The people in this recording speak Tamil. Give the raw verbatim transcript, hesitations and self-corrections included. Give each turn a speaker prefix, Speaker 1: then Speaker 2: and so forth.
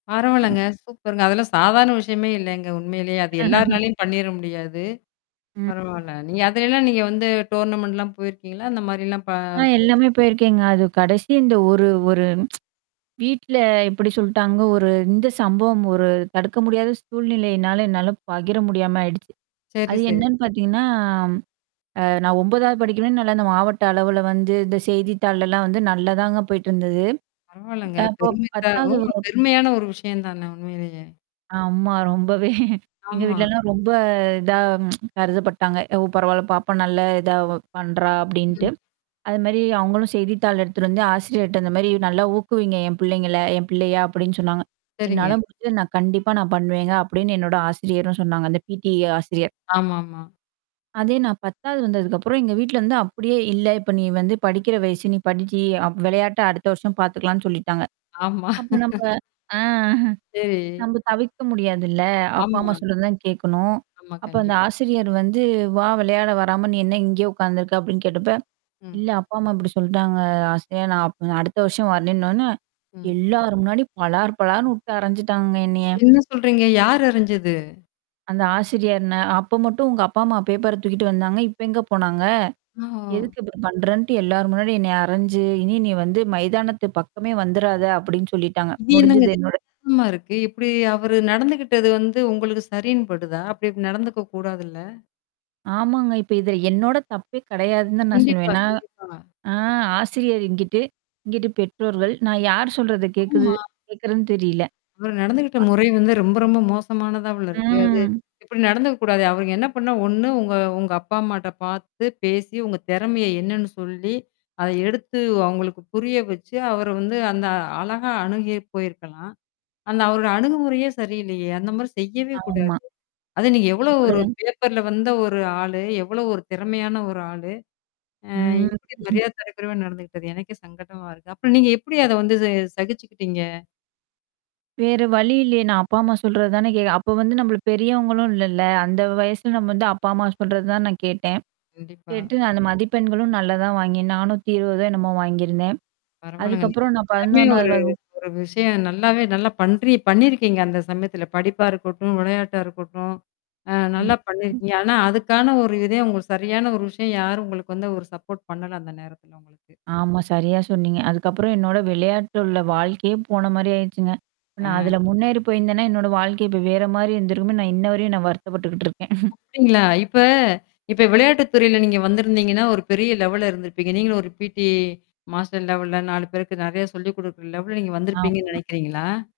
Speaker 1: ன்
Speaker 2: பரவலங்க. சூப்பருங்க. அதெல்லாம் சாதாரண விஷயமே இல்லங்க உண்மேயிலே! அது எல்லார்னாலயும் பண்ணிற முடியாது.
Speaker 1: ம்
Speaker 2: பரவால்ல. நீங்க அதலாம் நீங்க வந்து டோர்னமென்ண்ட் -லாம் போயிருக்கீங்களா? அந்த மாதிரிலாம் ப
Speaker 1: ஆ எல்லாமே போயிருக்கேங்க. அது கடைசி இந்த ஒரு ஒரு வீட்ல எப்டி சொல்ட்டாங்க.ஒரு இந்த சம்பவம் ஒரு தடுக்க முடியாத சூழ்நிலையினால என்னால பகிர முடியாம ஆயிடுச்சு.
Speaker 2: செரி,
Speaker 1: அது
Speaker 2: சரி.
Speaker 1: என்னன்னு பாத்தீங்கன்னா, அ நான் ஒம்பதாவது படிக்கனே, நல்ல அ இந்த மாவட்ட அளவுல வந்து இந்த செய்தித்தாள் எல்லாம் வந்து நல்ல தாங்க போயிட்டுருந்தது
Speaker 2: பரவால்லங்க.
Speaker 1: அப்போ
Speaker 2: பெருமை தான் ஓ
Speaker 1: பத்தாவது
Speaker 2: பெருமையான ஒரு விஷயம் தான உண்மையிலேயே?
Speaker 1: ஆமா. ரொம்பவே.. எங்க
Speaker 2: ஆமா.
Speaker 1: வீட்லலாம் ரொம்ப இதா கருதப்பட்டாங்க. ஓ பரவால்ல பாப்பா நல்ல இதா பண்றா அப்டின்டு.
Speaker 2: ம்.
Speaker 1: அது மாரி அவங்களும் செய்தித்தாள் எடுத்துட்டு வந்து ஆசிரியர்ட்ட இந்த மாரி நல்லா ஊக்குவிங்க என் பிள்ளைங்கள என் பிள்ளைய அப்டின்னு சொன்னாங்க.
Speaker 2: சரிங்க.
Speaker 1: என்னால முடஞ்சது நான் கண்டிப்பா நான் பண்ணுவேங்க அப்டின்னு என்னோட ஆசிரியரும் சொன்னாங்க. அந்த பிடி ஆசிரியர்.
Speaker 2: ஆமாமா.
Speaker 1: அதே நான் பத்தாவது வந்ததுக்கப்பறம் எங்க வீட்ல வந்து அப்படியே இல்ல இப்ப நீ வந்து படிக்கிற வயசு நீ படிச்சு, விளையாட்ட அடுத்த வருஷம் பாத்துகலாம்னு சொல்லிட்டாங்க.
Speaker 2: ஆமா.
Speaker 1: அப்ப நம்ப ஆ.
Speaker 2: சேரி.
Speaker 1: நம தவிர்க்க முடியாதுல்ல. அப்பா, அம்மா
Speaker 2: ஆமா.
Speaker 1: சொல்றது தான் கேட்கணும்.
Speaker 2: ஆமா,
Speaker 1: அப்ப அந்த
Speaker 2: கண்டிப்
Speaker 1: ஆசிரியர் வந்து வா விளையாட வராம நீ என்ன இங்கேயோ உட்கார்ந்துருக்க? அப்டின்னு கேட்டப்ப,
Speaker 2: ம்.
Speaker 1: இல்ல அப்பா அம்மா அப்டி சொல்ட்டாங்க ஆசையா நான் அப் அடுத்த வருஷம் வரன்ணாணு
Speaker 2: ம்.
Speaker 1: எல்லார் முன்னாடியும் பலார் பளார்னு விட்டு அரஞ்சுட்டாங்கங்க என்னைய.
Speaker 2: என்ன சொல்றீங்க? யார் அரைஞ்சது?
Speaker 1: அந்த ஆசிரியர்ன. அப்ப மட்டும் உங்க அப்பா, அம்மா பேப்பர தூக்கிட்டு வந்தாங்க. இப்ப எங்க போனாங்க?
Speaker 2: அ ஒ
Speaker 1: எதுக்கு இப்பறம் பண்றன்ட்டு எல்லார் முன்னாடி என்ன அரைஞ்சு, இனி நீ வந்து மைதானத்து பக்கமே வந்துறாத அப்படின்னு சொல்லிட்டாங்க.
Speaker 2: இதெனங்க
Speaker 1: முடிஞ்சுது
Speaker 2: இது
Speaker 1: என்னோட
Speaker 2: கேவலமா இருக்கு. இப்படி அவரு நடந்துகிட்டது வந்து உங்களுக்கு சரின்னுபடுதா? அப்படி இ நடந்துக்கக்க கூடாதுல்ல?
Speaker 1: ஆமாங்க. இப்ப இதுல என்னோட தப்பே கிடையாதுன்னு தான் நான்
Speaker 2: கண்டிப்பா,
Speaker 1: சொல்லுவேன். நான்.
Speaker 2: கண்டிப்பா.
Speaker 1: ஆ ஆசிரியர் இங்கிட்டு, இங்கிட்டு பெற்றோர்கள், நான் யார் சொல்றத கேக்குறது
Speaker 2: ஆமா.
Speaker 1: கேட்கறதுன்னு தெரியல.
Speaker 2: இவரு நடந்துகிட்ட
Speaker 1: [unintelligible]
Speaker 2: முறை வந்து ரொம்ப ரொம்ப மோசமானதாவுல இருக்கு. அது
Speaker 1: ம்.
Speaker 2: இப்படி நடந்துக்கக்கூடாது. அவருங்க என்ன பண்ணா ஒண்ணு உங்க உங்க அப்பா அம்மாட்ட பார்த்து பேசி உங்க திறமைய என்னன்னு சொல்லி அத எடுத்து அவங்களுக்கு புரிய வச்சு, அவர வந்து அந்த அழகா அணுகி போயிருக்கலாம். அந்த அவரோட அணுகுமுறையே சரியில்லையே! அந்த மாரி செய்யவே கூடாது.
Speaker 1: ஆமா.
Speaker 2: அது நீங்க எவ்ளோ ஒரு
Speaker 1: அப்படித்தான்
Speaker 2: பேப்பர்ல வந்த ஒரு ஆளு, எவ்வளோ ஒரு திறமையான ஒரு ஆளு? அ
Speaker 1: ம்.
Speaker 2: எப்படி மரியாத தரக்குறைவே நடந்துக்கிட்டது. எனக்கே சங்கடமா இருக்கு. அப்புறம் நீங்க எப்புடி அத வந்து ச சகிச்சுக்கிட்டீங்க?
Speaker 1: வேற வழி இல்லையே நான் அப்பா அம்மா சொல்றது தானே கேட் அப்ப வந்து நம்மள பெரியவங்களும் இல்லல்ல. அந்த வயசுல நம்ம வந்து
Speaker 2: ஆமாங்க
Speaker 1: அப்பா அம்மா சொல்றது தான் நான் கேட்டேன்.
Speaker 2: கண்டிப்பா.
Speaker 1: கேட்டு நான் அந்த மதிப்பெண்களும் நல்லா தான் வாங்கினேன். நாணாத்திஇருவது என்னமோ வாங்கியிருந்தேன்.
Speaker 2: பரவால்லங்க. நீங்க
Speaker 1: அதுக்கப்பறம் நான்
Speaker 2: எல்லாமே
Speaker 1: பதினொன்னாவது
Speaker 2: ஒரு
Speaker 1: வகுப்பு.
Speaker 2: ஒரு விஷயம் நல்லாவே நல்லா பன்றி பண்ணியிருக்கீங்க அந்த சமயத்தில படிப்பா இருக்கட்டும், விளையாட்டா இருக்கட்டும் அ நல்லா
Speaker 1: ம்.
Speaker 2: பண்ணிருக்கிங்க. ஆனா அதுக்கான ஒரு இதையும் உங்களுக்கு சரியான ஒரு விஷயம் யாரும் உங்களுக்கு வந்து ஒரு சப்போர்ட் பண்ணல அந்த நேரத்ல உங்களுக்கு.
Speaker 1: ஆமா சரியா சொன்னீங்க. அதுக்கப்பறம் என்னோட விளையாட்டுல உள்ள வாழ்க்கையே போன மாரி ஆயிடுச்சுங்க. இப்ப நான்
Speaker 2: அ.
Speaker 1: அதுல முன்னேறி போய்ருந்தேன்னா, என்னோட வாழ்க்கை இப்ப வேற மாரி இருந்துரும் நான் இன்ன வரையும் நான் வருத்தப்பட்டுக்கிட்டுருக்கேன்.
Speaker 2: அப்டிங்களா? இப்ப இப்ப விளையாட்டு துறையில நீங்க வந்திருந்தீங்கன்னா, ஒரு பெரிய லெவல இருந்திருப்பீங்க. நீங்கள ஒரு பிடி மாஸ்டர் லெவல்ல நாலு பேருக்கு நெறைய சொல்லிக் குடுக்கற லெவல்ல நீங்க வந்திருப்பீங்கன்னு
Speaker 1: ஆமா.
Speaker 2: நினனைக்கிறீங்களா?